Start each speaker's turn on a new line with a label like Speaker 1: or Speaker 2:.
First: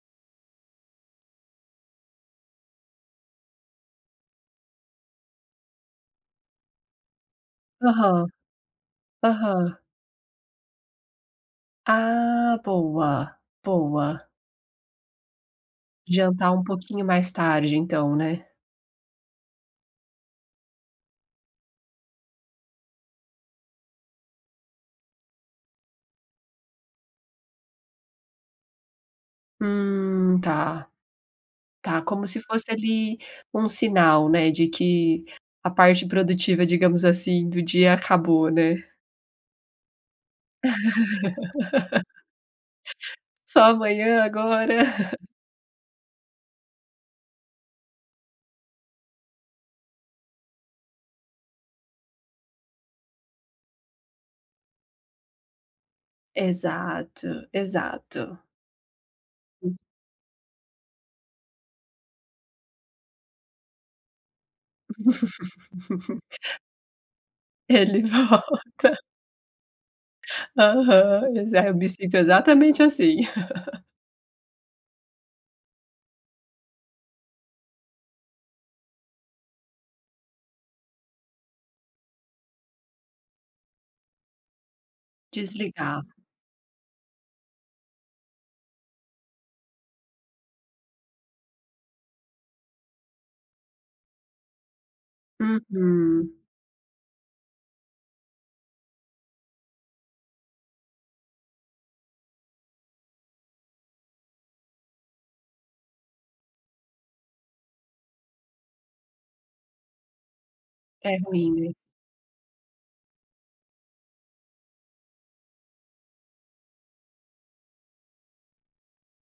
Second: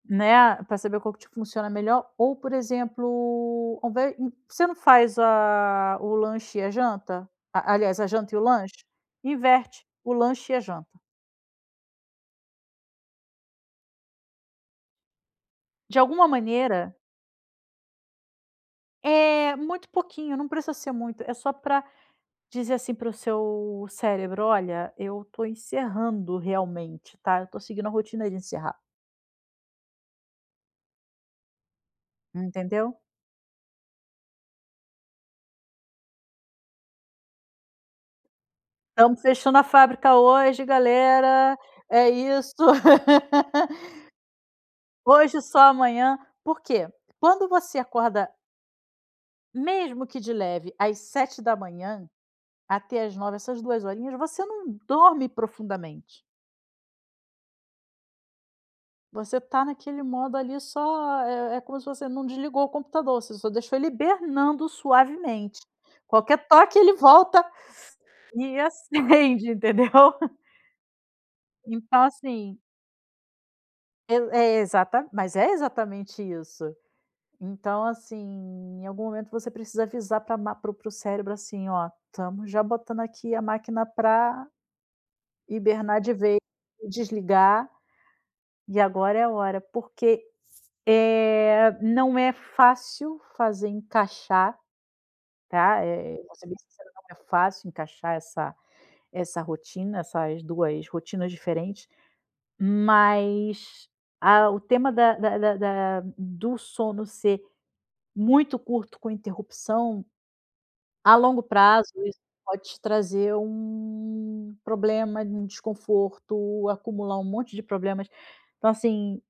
Speaker 1: Né, a pra saber qual que te funciona melhor ou por exemplo, ao invés hum, por que você não faz a o lanche e a janta? A aliás a
Speaker 2: Aham.
Speaker 1: janta e o lanche?
Speaker 2: Aham.
Speaker 1: Inverte. O lanche e a janta.
Speaker 2: Ah, boa, boa.
Speaker 1: De alguma
Speaker 2: Jantar um
Speaker 1: maneira
Speaker 2: pouquinho mais tarde então, né.
Speaker 1: É, muito pouquinho, não precisa ser muito. É só pra dizer, assim, para o seu cérebro: "Olha, eu tô encerrando realmente, tá? Eu tô seguindo a rotina de encerrar".
Speaker 2: Hum. tá. Tá, como se fosse
Speaker 1: Entendeu?
Speaker 2: ali, um sinal, né, de que a parte produtiva, digamos assim, do dia acabou, né.
Speaker 1: "Estamos fechando a fábrica hoje, galera. É isso!
Speaker 2: Só amanhã, agora.
Speaker 1: Hoje, só amanhã." Por quê? Quando você acorda mesmo que de leve, às 7h, até às 9h, essas 2 horinhas, você não dorme profundamente.
Speaker 2: Exato, exato.
Speaker 1: Você tá
Speaker 2: Hum.
Speaker 1: naquele modo ali só é é como se você não desligou o computador, você só deixa ele hibernando suavemente. Qualquer toque, ele volta
Speaker 2: Ele
Speaker 1: e
Speaker 2: volta.
Speaker 1: acende, entendeu.
Speaker 2: Aham, exa eu me
Speaker 1: Então,
Speaker 2: sinto
Speaker 1: assim
Speaker 2: exatamente assim.
Speaker 1: Poi é exa mas é exatamente isso. Então, assim, em algum momento você precisa avisar pra a ma para o para o cérebro, assim: "Ó, estamos já botando aqui a máquina pra hibernar
Speaker 2: Desligar.
Speaker 1: de vez e desligar" "e agora é a hora." Porque, eh, não é fácil fazer encaixar, tá, eh,
Speaker 2: Uhum.
Speaker 1: vou ser bem sincera, não é fácil encaixar essa essa rotina, essas 2 rotinas diferentes, mas a o tema da da da da do sono ser muito curto com interrupção, a
Speaker 2: É
Speaker 1: longo
Speaker 2: ruim.
Speaker 1: prazo, isso pode te trazer um problema, um desconforto, acumular um monte de problemas. Então, assim